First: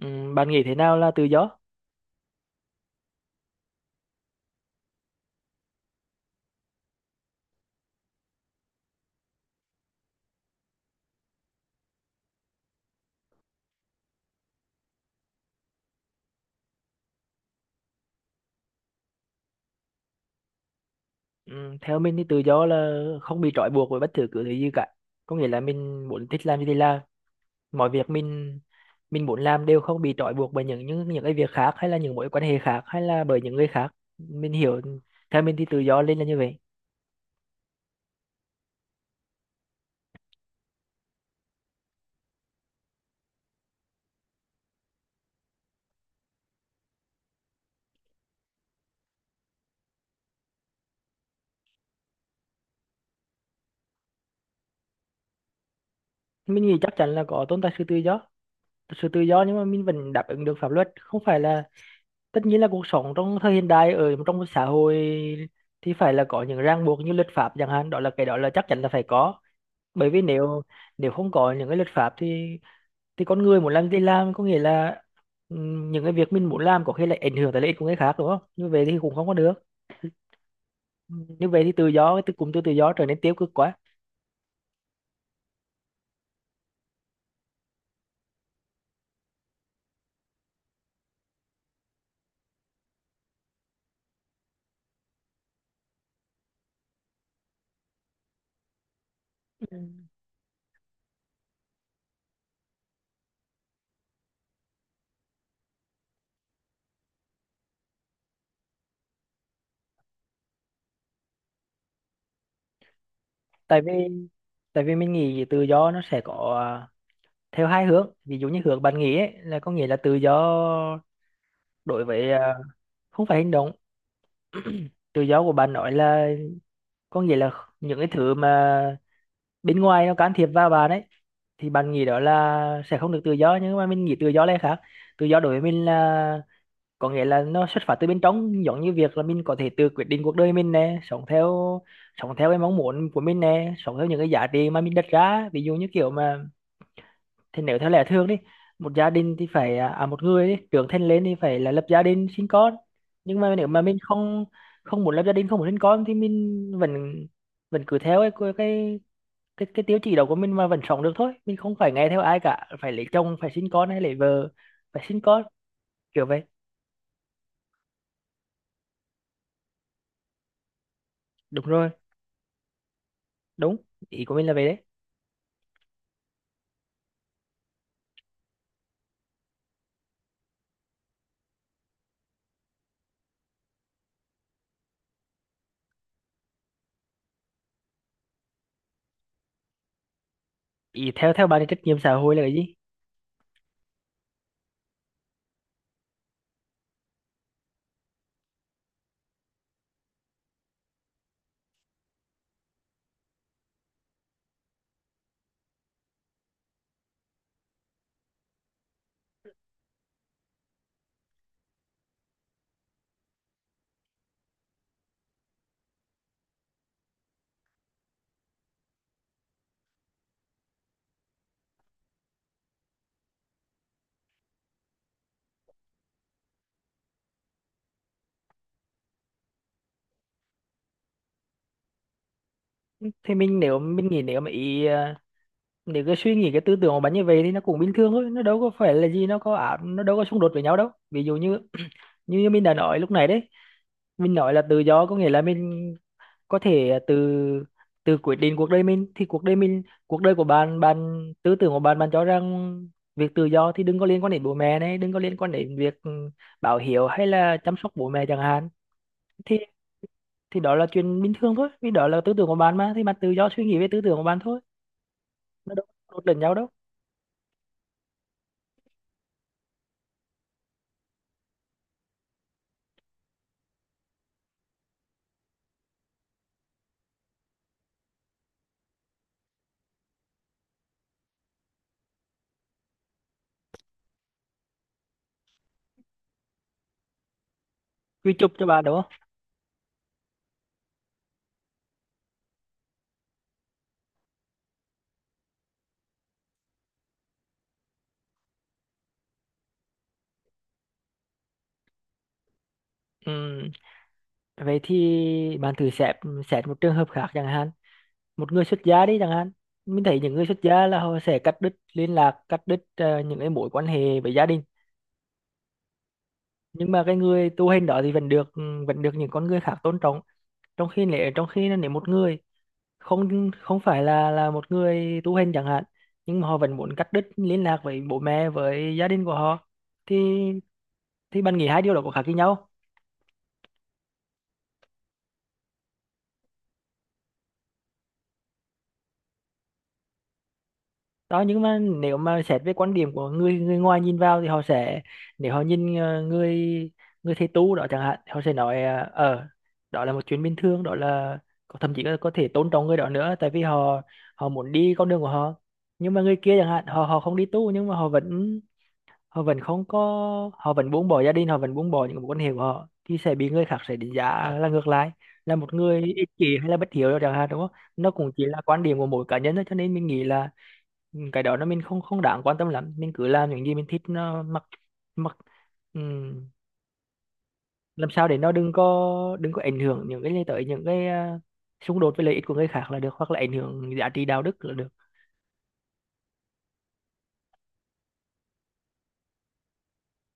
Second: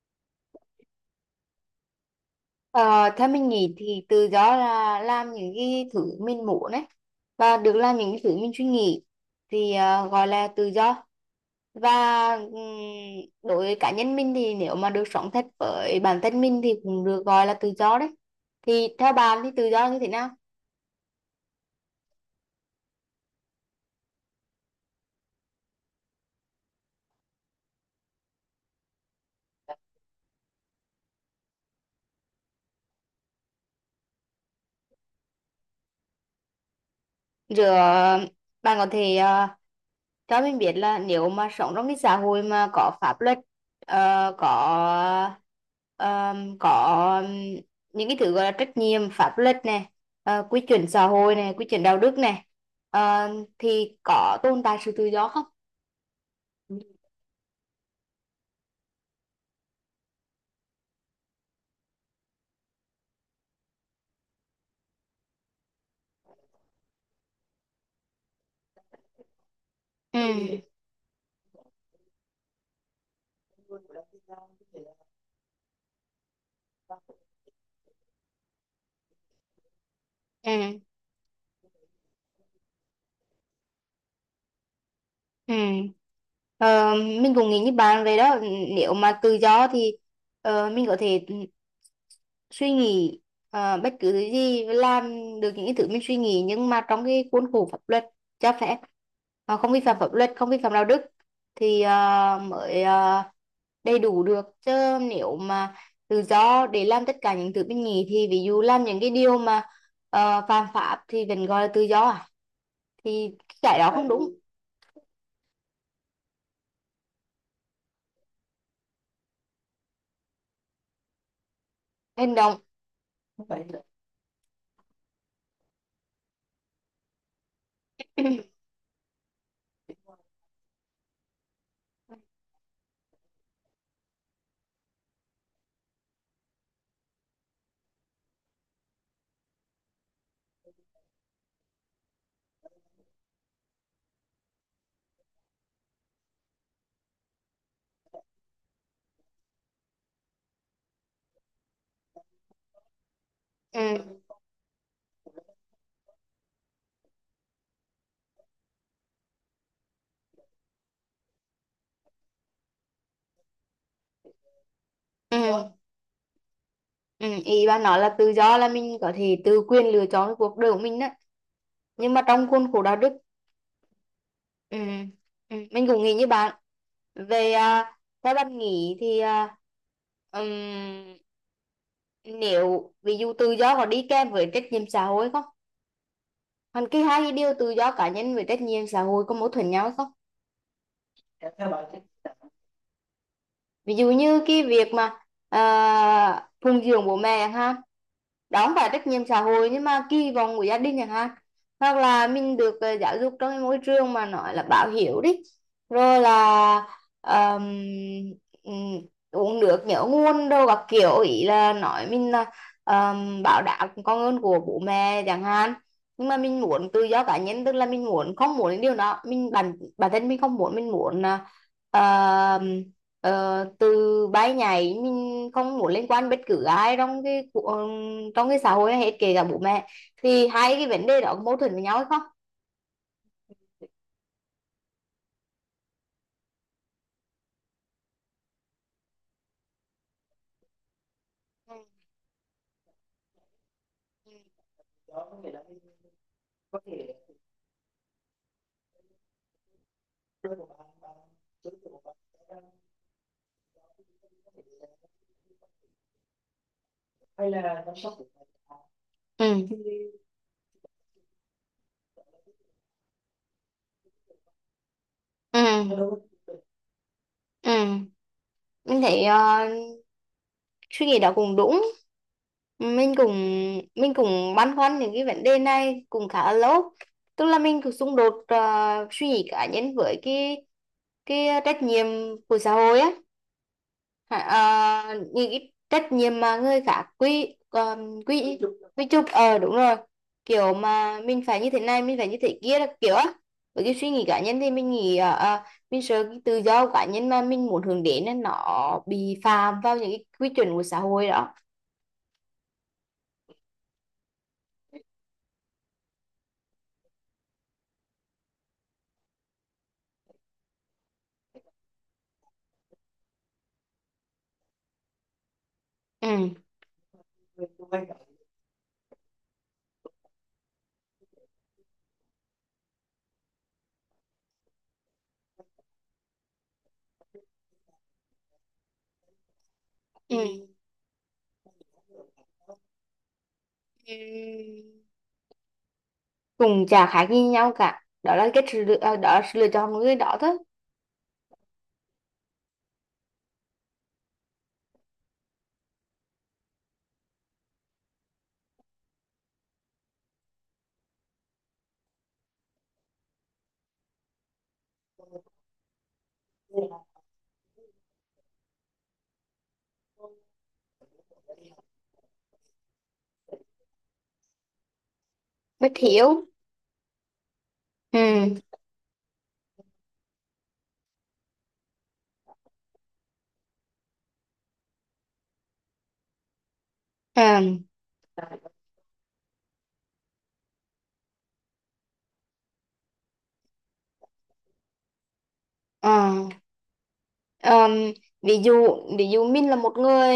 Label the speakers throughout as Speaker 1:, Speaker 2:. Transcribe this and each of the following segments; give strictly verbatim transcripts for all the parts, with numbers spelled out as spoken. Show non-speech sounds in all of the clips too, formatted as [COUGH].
Speaker 1: Ừ, bạn nghĩ thế nào là tự do?
Speaker 2: Ờ, Theo mình nghĩ thì tự do là làm những cái thứ mình muốn ấy, và được làm những cái thứ mình suy nghĩ thì ờ, gọi là tự do. Và ừm, đối với cá nhân mình thì nếu mà được sống thật với bản thân mình thì cũng được gọi là tự do đấy. Thì theo bạn thì tự do như thế nào?
Speaker 1: Ừ, theo mình thì tự do là không bị trói buộc bởi bất cứ thứ gì cả. Có nghĩa là mình muốn thích làm gì thì làm, mọi việc mình mình muốn làm đều không bị trói buộc bởi những những những cái việc khác hay là những mối quan hệ khác hay là bởi những người khác. Mình hiểu, theo mình thì tự do lên là như vậy.
Speaker 2: giữa Bạn có thể ờ, cho mình biết là nếu mà sống trong cái xã hội mà có pháp luật, ờ, có ờm, có những cái thứ gọi là trách nhiệm pháp luật này, ờ, quy chuẩn xã hội này, quy chuẩn đạo đức này, ờ, thì có tồn tại sự tự do không?
Speaker 1: Mình nghĩ chắc chắn là có tồn tại sự tự do, sự tự do nhưng mà mình vẫn đáp ứng được pháp luật. Không phải là tất nhiên là cuộc sống trong thời hiện đại ở trong một xã hội thì phải là có những ràng buộc như luật pháp chẳng hạn, đó là cái đó là chắc chắn là phải có. Bởi vì nếu
Speaker 2: Ừ.
Speaker 1: nếu không có những cái luật pháp thì thì con người muốn làm gì làm, có nghĩa là ừm, những cái việc mình muốn làm có khi lại ảnh hưởng tới lợi ích của người khác, đúng không? Như vậy thì cũng không có được,
Speaker 2: ừ
Speaker 1: như vậy thì tự do, cái từ cụm từ tự do trở nên tiêu cực quá.
Speaker 2: Ừ. Ờ, mình cũng nghĩ như bạn vậy đó. Nếu mà tự do thì ờ, mình có thể suy nghĩ ờ, bất cứ thứ gì, và làm được những cái thứ mình suy nghĩ, nhưng mà trong cái khuôn khổ pháp luật cho phép. Ờ,
Speaker 1: Ừ.
Speaker 2: không vi phạm pháp luật, không vi phạm đạo đức thì ờ, mới ờ, đầy đủ được chứ. Nếu mà tự do để làm tất cả những thứ mình nghĩ thì ví dụ làm những cái điều mà uh, phạm pháp thì vẫn gọi là tự do à? Thì cái
Speaker 1: tại
Speaker 2: đó
Speaker 1: vì
Speaker 2: không đúng.
Speaker 1: tại vì mình nghĩ tự do nó sẽ có, à, theo hai hướng. Ví dụ như hướng bạn nghĩ ấy, là có nghĩa là tự do đối với,
Speaker 2: Hành
Speaker 1: à,
Speaker 2: động.
Speaker 1: không phải hành động. Tự do của bạn nói là, có nghĩa là những cái thứ
Speaker 2: [CLEARS THROAT]
Speaker 1: mà bên ngoài nó can thiệp vào bạn ấy, thì bạn nghĩ đó là sẽ không được tự do. Nhưng mà mình nghĩ tự do là khác. Tự do đối với mình là, có nghĩa là nó xuất phát từ bên trong, giống như việc là mình có thể tự quyết định cuộc đời mình nè, sống theo sống theo cái mong muốn của mình nè, sống theo những cái giá trị mà mình đặt ra. Ví dụ như kiểu mà, thì nếu theo lẽ thường đi, một gia đình thì phải à à, một người đi, trưởng thành lên thì phải là lập gia đình sinh con. Nhưng mà nếu mà mình
Speaker 2: Ừ.
Speaker 1: không không muốn lập gia đình, không muốn sinh con, thì mình vẫn vẫn cứ theo cái cái cái cái tiêu chí đó của mình mà vẫn sống được thôi. Mình không phải nghe theo ai cả, phải lấy chồng phải sinh con hay lấy vợ phải sinh con,
Speaker 2: Ừ.
Speaker 1: kiểu vậy.
Speaker 2: Ừ, ý bà nói là tự do là mình có thể tự quyền lựa chọn cái cuộc đời của mình đó,
Speaker 1: Đúng rồi.
Speaker 2: nhưng mà trong khuôn khổ đạo đức.
Speaker 1: Đúng. Ý của mình là vậy
Speaker 2: ừ,
Speaker 1: đấy.
Speaker 2: ừ, mình cũng nghĩ như bạn. về à, Theo bạn nghĩ thì à, ừm, nếu ví dụ tự do có đi kèm với trách nhiệm xã hội không? Còn cái hai điều tự do cá nhân với trách nhiệm xã hội có mâu thuẫn nhau hay không?
Speaker 1: Ý, theo theo bạn thì trách nhiệm xã hội là cái gì?
Speaker 2: Ví dụ như cái việc mà à, phụng dưỡng bố mẹ chẳng hạn, đó không phải trách nhiệm xã hội nhưng mà kỳ vọng của gia đình chẳng hạn. Hoặc là mình được ờ, giáo dục trong cái môi trường mà nói là báo hiếu đi, rồi là ờm, ừm, uống nước nhớ nguồn đâu các kiểu, ý là nói mình là ờm, báo đáp công ơn của bố mẹ chẳng hạn. Nhưng mà mình muốn tự do cá nhân, tức là mình muốn không muốn những điều đó, mình bản bản thân mình không muốn, mình muốn là Ờ, từ bay nhảy, mình không muốn liên quan bất cứ ai trong cái cu- ờ, trong cái xã hội này hết, kể cả bố mẹ. Thì hai cái vấn đề đó có mâu thuẫn với nhau hay không?
Speaker 1: Thì mình nếu mình nghĩ nếu mà ý à, nếu cái suy nghĩ, cái tư tưởng của bạn như vậy thì nó cũng bình thường thôi, nó đâu có phải là gì, nó có ảo, nó đâu có xung đột với nhau đâu. Ví dụ như [CLEARS THROAT] như mình đã nói lúc này đấy, mình nói là tự do có nghĩa là mình có thể, à, từ từ quyết định cuộc đời mình. Thì cuộc đời mình cuộc đời của bạn, bạn tư tưởng của bạn bạn cho rằng việc tự do thì đừng có liên quan đến bố mẹ này, đừng có liên quan đến việc ừ, báo hiếu hay là chăm sóc bố mẹ chẳng hạn, thì
Speaker 2: Ừ.
Speaker 1: thì đó là chuyện bình thường thôi. Vì đó là tư tưởng của bạn mà, thì bạn tự do suy nghĩ về tư tưởng của bạn thôi,
Speaker 2: Ừ.
Speaker 1: nó đâu
Speaker 2: Ừ.
Speaker 1: có đột lẫn nhau đâu.
Speaker 2: Ừ. Mình thấy ờ, suy nghĩ đó cũng đúng. mình cũng mình cũng băn khoăn những cái vấn đề này cũng khá là lâu, tức là mình cũng xung đột ờ, suy nghĩ cá nhân với cái cái trách nhiệm của xã hội á. Hả, ờ, những cái trách nhiệm mà người khác quy um,
Speaker 1: Quy chụp
Speaker 2: quy
Speaker 1: cho bạn, đúng
Speaker 2: quy
Speaker 1: không?
Speaker 2: chụp. Ờ, đúng rồi, kiểu mà mình phải như thế này, mình phải như thế kia, là kiểu á. Với cái suy nghĩ cá nhân thì mình nghĩ ờ, ờ, mình sợ cái tự do của cá nhân mà mình muốn hướng đến nên nó bị phạm vào những cái quy chuẩn của xã hội đó.
Speaker 1: Ừm, vậy thì bạn thử xét xét một trường hợp khác chẳng hạn, một người xuất gia đi chẳng hạn. Mình thấy những người xuất gia là họ sẽ cắt đứt liên lạc, cắt đứt ờ, những cái mối quan hệ với gia đình,
Speaker 2: Ừ.
Speaker 1: nhưng mà cái người tu hành đó thì vẫn được ừ, vẫn được những con người khác tôn trọng. Trong khi nếu trong khi nếu một người không không phải là là một người tu hành chẳng hạn, nhưng mà họ vẫn muốn cắt đứt liên lạc với bố mẹ, với gia đình của họ, thì
Speaker 2: Ừ.
Speaker 1: thì bạn nghĩ hai điều đó có khác với nhau?
Speaker 2: Ừ. Cùng chả khác gì nhau cả, đó là cái sự lựa, ờ, đó là sự lựa chọn của người đó thôi.
Speaker 1: Đó, nhưng mà nếu mà xét về quan điểm của người, người ngoài nhìn vào thì họ sẽ, nếu họ nhìn ờ, người người thầy tu đó chẳng hạn, họ sẽ nói ờ ờ, đó là một chuyện bình thường, đó là có- thậm chí là có thể tôn trọng người đó nữa. Tại vì họ họ muốn đi con đường của họ, nhưng mà người kia chẳng hạn, họ họ không đi tu nhưng mà họ vẫn họ vẫn không có họ vẫn buông bỏ gia đình, họ vẫn buông bỏ những mối quan hệ của họ, thì sẽ bị người khác sẽ đánh giá là ngược lại, là một
Speaker 2: Bất
Speaker 1: người ích
Speaker 2: hiểu.
Speaker 1: kỷ hay là bất hiếu chẳng hạn, đúng không? Nó cũng chỉ là
Speaker 2: Ừ.
Speaker 1: quan điểm của mỗi cá nhân thôi, cho nên mình nghĩ là ừ, cái đó nó, mình không không đáng quan tâm lắm. Mình cứ làm những gì mình thích, nó mặc, mặc ừm,
Speaker 2: Ừ.
Speaker 1: làm sao để nó đừng có đừng có ảnh hưởng những cái, tới những cái à, xung đột với lợi ích của người khác là được, hoặc là ảnh hưởng giá trị đạo đức là được.
Speaker 2: Ờ. Ờm, ví dụ, ví dụ mình là một người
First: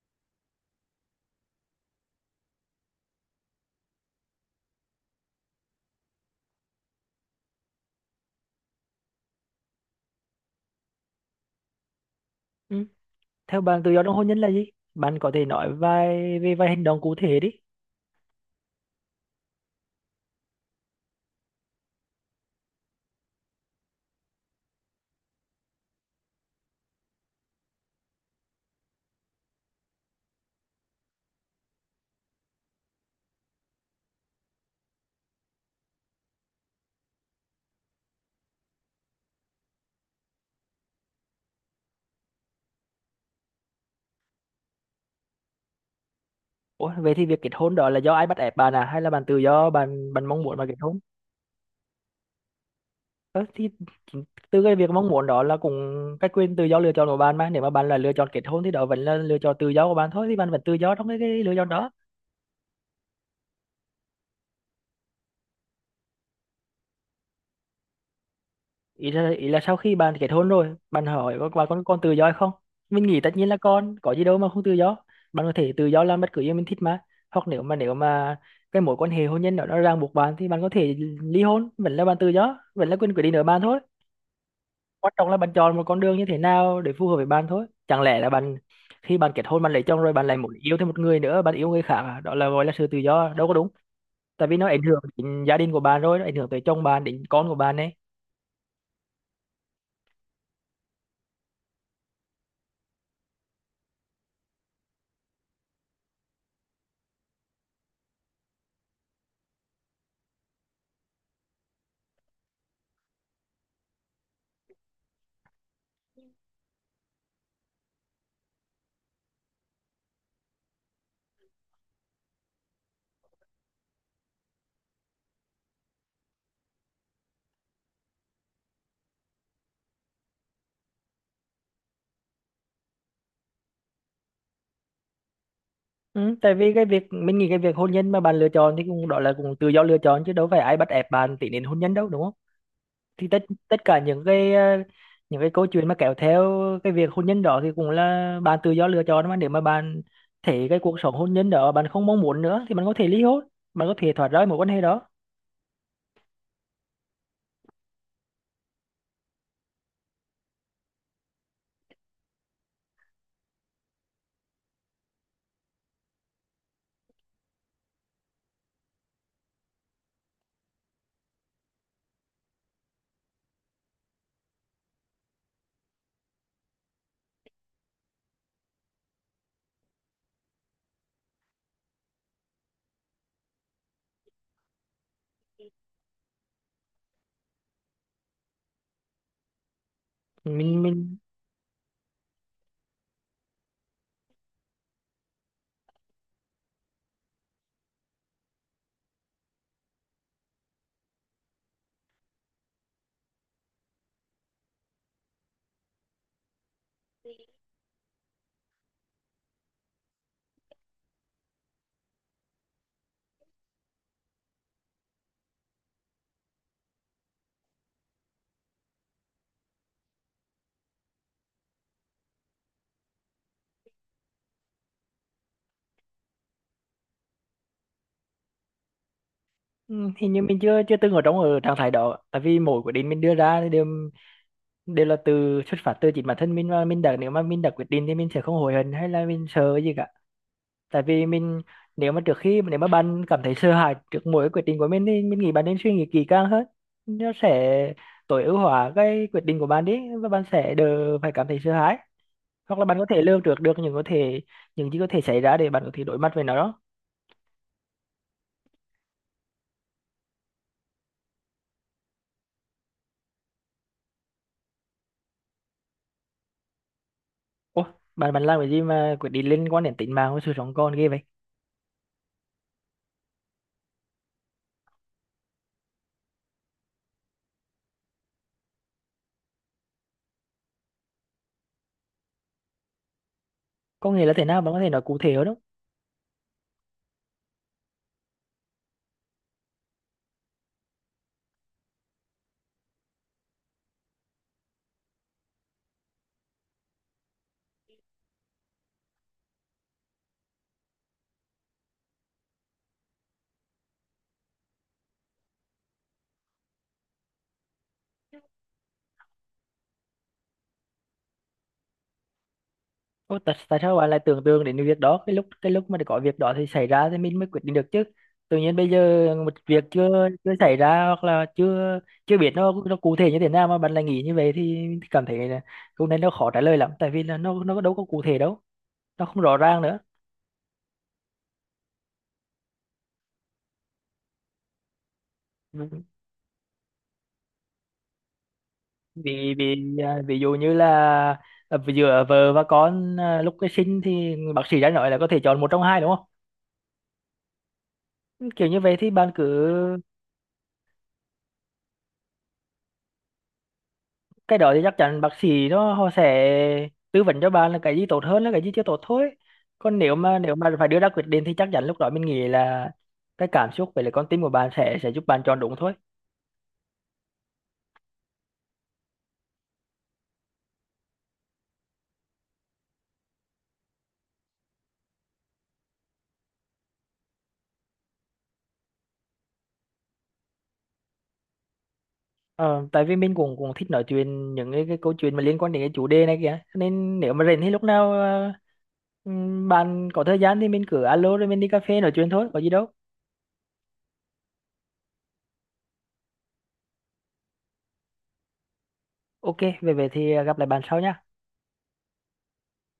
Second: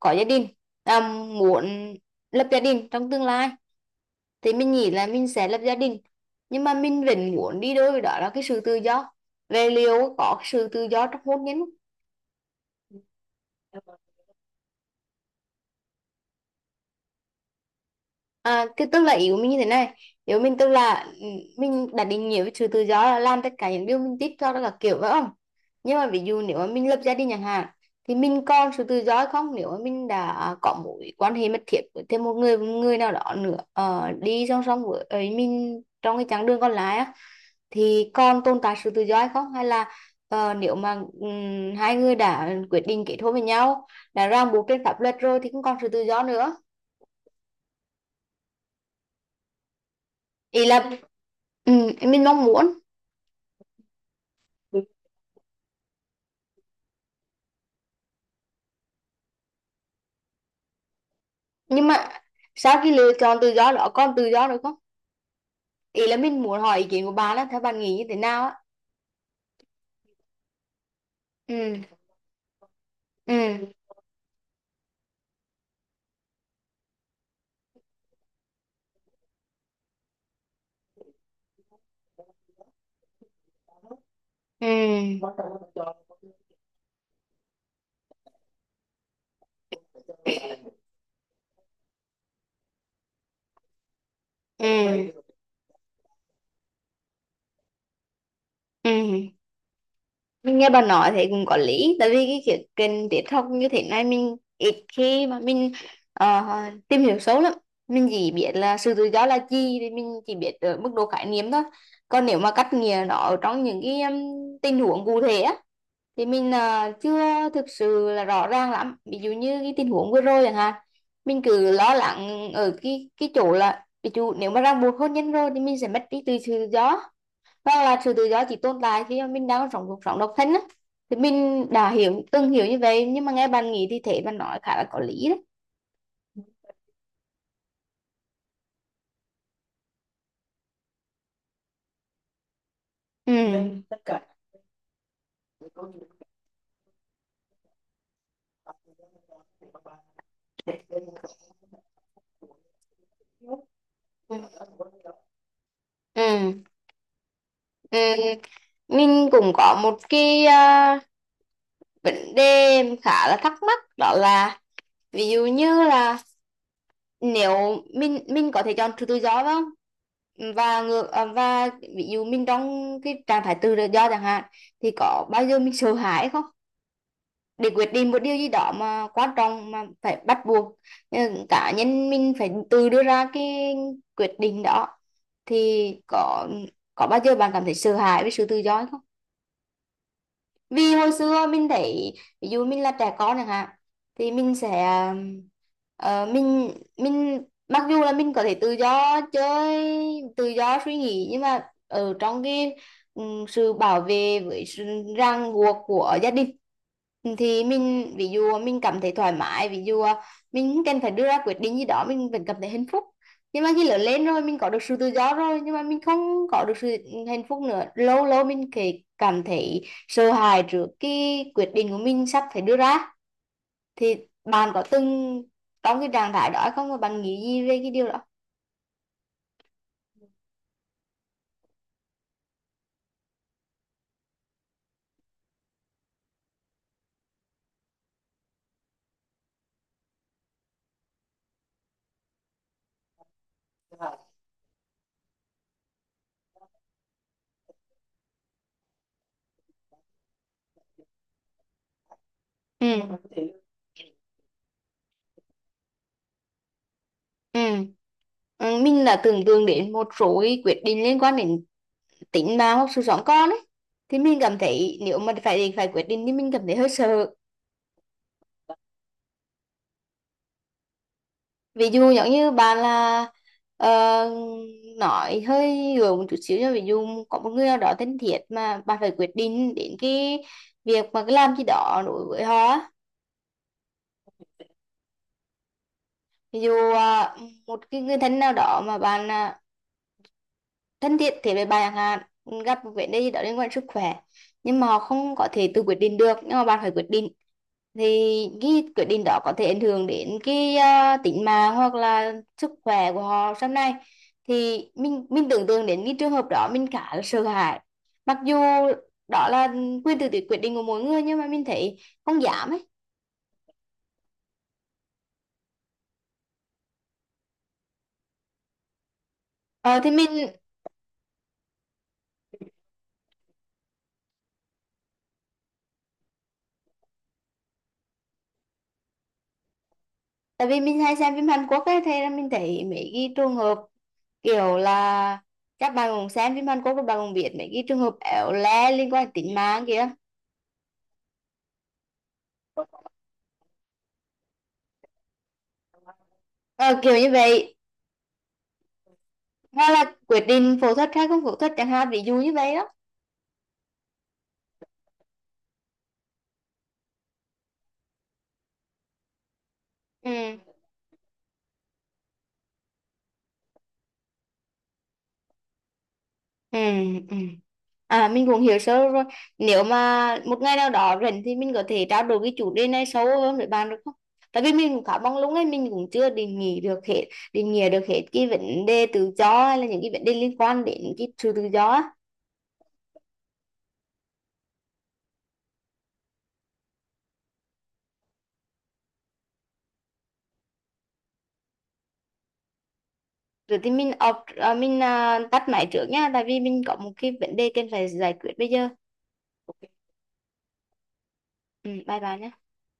Speaker 2: có gia đình, ờm, muốn lập gia đình trong tương lai, thì mình nghĩ là mình sẽ lập gia đình. Nhưng mà mình vẫn muốn đi đôi với đó là cái sự tự do, về liệu có sự tự do trong hôn nhân.
Speaker 1: Ừ. Theo bạn tự do trong hôn nhân là gì? Bạn có thể nói vài về vài hành động cụ thể đi.
Speaker 2: À, cái tức là ý của mình như thế này, nếu mình tức là ừ, mình đã định nghĩa với sự tự do là làm tất cả những điều mình thích, cho đó là kiểu phải không? Nhưng mà ví dụ nếu mà mình lập gia đình chẳng hạn thì mình còn sự tự do hay không, nếu mà mình đã có mối quan hệ mật thiết với thêm một người, một người nào đó nữa, ờ, đi song song với ấy mình trong cái chặng đường còn lại á, thì còn tồn tại sự tự do hay không? Hay là ờ, nếu mà ừm, hai người đã quyết định kết hôn với nhau, đã ràng buộc trên pháp luật rồi thì không còn sự tự do nữa.
Speaker 1: Ủa, vậy thì việc kết hôn đó là do ai bắt ép bạn à, hay là bạn tự do, bạn bạn mong muốn mà
Speaker 2: Ý
Speaker 1: kết
Speaker 2: là
Speaker 1: hôn?
Speaker 2: ừm, mình mong muốn.
Speaker 1: Ờ, thì chính từ cái việc mong muốn đó là cũng cái quyền tự do lựa chọn của bạn mà. Nếu mà bạn là lựa chọn kết hôn thì đó vẫn là lựa chọn tự do của bạn thôi, thì bạn vẫn tự do trong cái, cái lựa chọn
Speaker 2: Nhưng
Speaker 1: đó.
Speaker 2: mà sau khi lựa chọn tự do đó còn tự do được không? Ý là mình muốn hỏi ý kiến của bà á, theo bạn nghĩ như thế nào á?
Speaker 1: Ý là, ý là sau khi bạn kết hôn rồi, bạn hỏi, có- bạn còn
Speaker 2: Ừ.
Speaker 1: còn tự do hay không? Mình nghĩ tất
Speaker 2: Ừ.
Speaker 1: nhiên là còn, có gì đâu mà không tự do. Bạn có thể tự do làm bất cứ gì mình thích mà. Hoặc nếu mà nếu mà cái mối quan hệ hôn nhân đó nó ràng buộc bạn thì bạn có thể ly hôn, vẫn là bạn tự do, vẫn là quyền quyết định ở bạn thôi.
Speaker 2: Ừ.
Speaker 1: Quan trọng là bạn chọn một con đường như thế nào để phù hợp với bạn thôi. Chẳng lẽ là bạn, khi bạn kết hôn bạn lấy chồng rồi bạn lại muốn yêu thêm một người nữa, bạn yêu người khác à? Đó là gọi là sự tự do đâu có đúng, tại vì nó ảnh hưởng
Speaker 2: Ừ.
Speaker 1: đến gia đình của bạn rồi, nó ảnh hưởng tới chồng bạn, đến con của bạn ấy.
Speaker 2: Ừ, mình nghe bà nói thì cũng có lý. Tại vì cái kiểu kênh tiếp học như thế này mình ít khi mà mình ờ, tìm hiểu sâu lắm. Mình chỉ biết là sự tự do là gì thì mình chỉ biết ở mức độ khái niệm thôi, còn nếu mà cắt nghĩa nó ở trong những cái um, tình huống cụ thể á thì mình à, chưa thực sự là rõ ràng lắm. Ví dụ như cái tình huống vừa rồi chẳng hạn, mình cứ lo lắng ở cái cái chỗ là ví dụ nếu mà ràng buộc hôn nhân rồi thì mình sẽ mất đi tự tự do, và là sự tự do chỉ tồn tại khi mà mình đang còn sống cuộc sống độc thân á. Thì mình đã hiểu từng hiểu như vậy, nhưng mà nghe bạn nghĩ thì thế bạn nói khá là có lý đấy.
Speaker 1: Ừ, tại vì cái việc mình nghĩ, cái việc hôn nhân mà bạn lựa chọn thì cũng đó là cũng tự do lựa chọn, chứ đâu phải ai bắt ép bạn tiến đến hôn nhân đâu, đúng không? Thì
Speaker 2: Ừ.
Speaker 1: tất tất cả những cái, ờ, những cái câu chuyện mà kéo theo cái việc hôn nhân đó thì cũng là bạn tự do lựa chọn mà. Nếu mà bạn thấy cái cuộc sống hôn nhân đó bạn không mong muốn nữa thì bạn có thể ly hôn, bạn có thể thoát
Speaker 2: Ừ.
Speaker 1: ra mối quan hệ đó.
Speaker 2: Ừ. Ừ. Mình cũng có một cái à, vấn đề khá là thắc mắc, đó là ví dụ như là nếu mình mình có thể chọn sự tự do phải không? Và ngược à, và ví dụ mình trong cái trạng thái tự do chẳng hạn, thì có bao giờ mình sợ hãi không, để quyết định một điều gì đó mà quan trọng mà phải bắt buộc ừ, cá nhân mình phải tự đưa ra cái quyết định đó. Thì có có bao giờ bạn cảm thấy sợ hãi với sự tự do không?
Speaker 1: mình
Speaker 2: Vì hồi
Speaker 1: mình
Speaker 2: xưa mình thấy ví dụ mình là trẻ con chẳng hạn, thì mình sẽ ờ, ờ, mình mình mặc dù là mình có thể tự do chơi, tự do suy nghĩ, nhưng mà ở trong cái ừm, sự bảo vệ với sự ràng buộc của gia đình thì mình, ví dụ mình cảm thấy thoải mái, ví dụ ờ, mình không cần phải đưa ra quyết định gì đó mình vẫn cảm thấy hạnh phúc. Nhưng mà khi lớn lên rồi mình có được sự tự do rồi nhưng mà mình không có được sự hạnh phúc nữa, lâu lâu mình kể cảm thấy sợ hãi trước cái quyết định của mình sắp phải đưa ra. Thì bạn có từng trong cái trạng thái đó hay không và bạn nghĩ gì về cái điều đó?
Speaker 1: ừ, hình như mình chưa chưa từng ở trong, ở trạng thái đó, tại vì mỗi quyết định mình đưa ra thì đều đều là từ xuất phát từ chính bản thân mình, và mình đã nếu mà mình đã quyết định thì mình sẽ không hối hận hay là mình sợ gì cả. Tại vì mình, nếu mà trước khi nếu mà bạn cảm thấy sợ hãi trước mỗi quyết định của mình thì mình nghĩ bạn nên suy nghĩ kỹ càng hơn. Nó sẽ tối ưu hóa cái quyết định của bạn đi, và bạn sẽ đỡ phải cảm thấy sợ hãi, hoặc là
Speaker 2: Ừ.
Speaker 1: bạn có thể lường trước được những có thể những gì có thể xảy ra để bạn có thể đối mặt với nó đó.
Speaker 2: Ừ. Ừ, mình là tưởng tượng đến một số cái quyết định liên quan đến tính mà hoặc sự sống con ấy, thì mình cảm thấy nếu mà phải phải quyết định thì mình cảm thấy hơi sợ.
Speaker 1: Ủa, bạn bạn làm cái gì mà quyết định liên quan đến tính mạng và sự sống còn ghê vậy?
Speaker 2: Ví dụ giống như bạn là ờ, nói hơi gượng một chút xíu cho ví dụ, có một người nào đó thân thiết mà bạn phải quyết định đến cái việc mà cái làm gì đó đối với họ á.
Speaker 1: Có nghĩa là thế nào, bạn có thể nói cụ thể hơn không?
Speaker 2: Ví dụ à, một cái người thân nào đó mà bạn à, thân thiện thế với bạn hạn, gặp một vấn đề gì đó liên quan sức khỏe, nhưng mà họ không có thể tự quyết định được nhưng mà bạn phải quyết định. Thì cái quyết định đó có thể ảnh hưởng đến cái uh, tính mạng hoặc là sức khỏe của họ sau này. Thì mình mình tưởng tượng đến cái trường hợp đó mình khá là sợ hãi, mặc dù đó là quyền tự quyết định của mỗi người nhưng mà mình thấy không dám ấy.
Speaker 1: Ô, tại, tại sao bạn lại tưởng tượng đến việc đó? Cái lúc cái lúc mà có việc đó thì xảy ra thì mình mới quyết định được chứ. Tự nhiên bây giờ một việc
Speaker 2: Ờ, thì
Speaker 1: chưa
Speaker 2: mình
Speaker 1: chưa xảy ra hoặc là chưa chưa biết nó nó cụ thể như thế nào mà bạn lại nghĩ như vậy, thì mình cảm thấy là câu này nó khó trả lời lắm, tại vì là nó nó đâu có cụ thể đâu, nó không rõ ràng nữa.
Speaker 2: Tại vì mình hay xem phim Hàn Quốc ấy, thế là mình thấy mấy cái trường hợp kiểu là các bạn cũng xem phim Hàn Quốc, các bạn cũng biết mấy cái trường hợp éo le liên quan đến
Speaker 1: vì
Speaker 2: tính mạng
Speaker 1: vì
Speaker 2: kìa.
Speaker 1: à, ví dụ như là à, giữa vợ và con, à, lúc cái sinh thì bác sĩ đã nói là có thể chọn một trong hai, đúng không?
Speaker 2: Ờ, kiểu như vậy.
Speaker 1: Kiểu như vậy thì bạn cứ,
Speaker 2: Hoặc là quyết định phẫu thuật hay không phẫu thuật chẳng hạn, ví dụ như vậy đó.
Speaker 1: cái đó thì chắc chắn bác sĩ nó họ sẽ tư vấn cho bạn là cái gì tốt hơn là cái gì chưa tốt thôi. Còn nếu
Speaker 2: Ừ.
Speaker 1: mà nếu mà phải đưa ra quyết định thì chắc chắn lúc đó mình nghĩ là cái cảm xúc với lại con tim của bạn sẽ sẽ giúp bạn chọn đúng thôi.
Speaker 2: Ừ. Ừ, à mình cũng hiểu sơ rồi. Nếu mà một ngày nào đó rảnh thì mình có thể trao đổi cái chủ đề này sâu hơn với bạn được không? Tại vì mình cũng khá mong lúc ấy mình cũng chưa định nghĩa được hết, định nghĩa được hết cái vấn đề tự do hay là những cái vấn đề liên quan đến cái sự tự do á.
Speaker 1: Ờ, tại vì mình cũng cũng thích nói chuyện những cái, cái câu chuyện mà liên quan đến cái chủ đề này kìa. Cho nên nếu mà rảnh thì lúc nào ờ, ừm, bạn có thời gian thì mình cứ alo rồi mình đi cà phê nói chuyện thôi, có gì đâu.
Speaker 2: Rồi thì mình off, à, mình à, tắt máy trước nha, tại vì mình có một cái vấn đề cần phải giải quyết bây giờ.
Speaker 1: OK,
Speaker 2: Ok.
Speaker 1: về về thì gặp lại bạn sau nha.
Speaker 2: Ừ, bye bye nhé.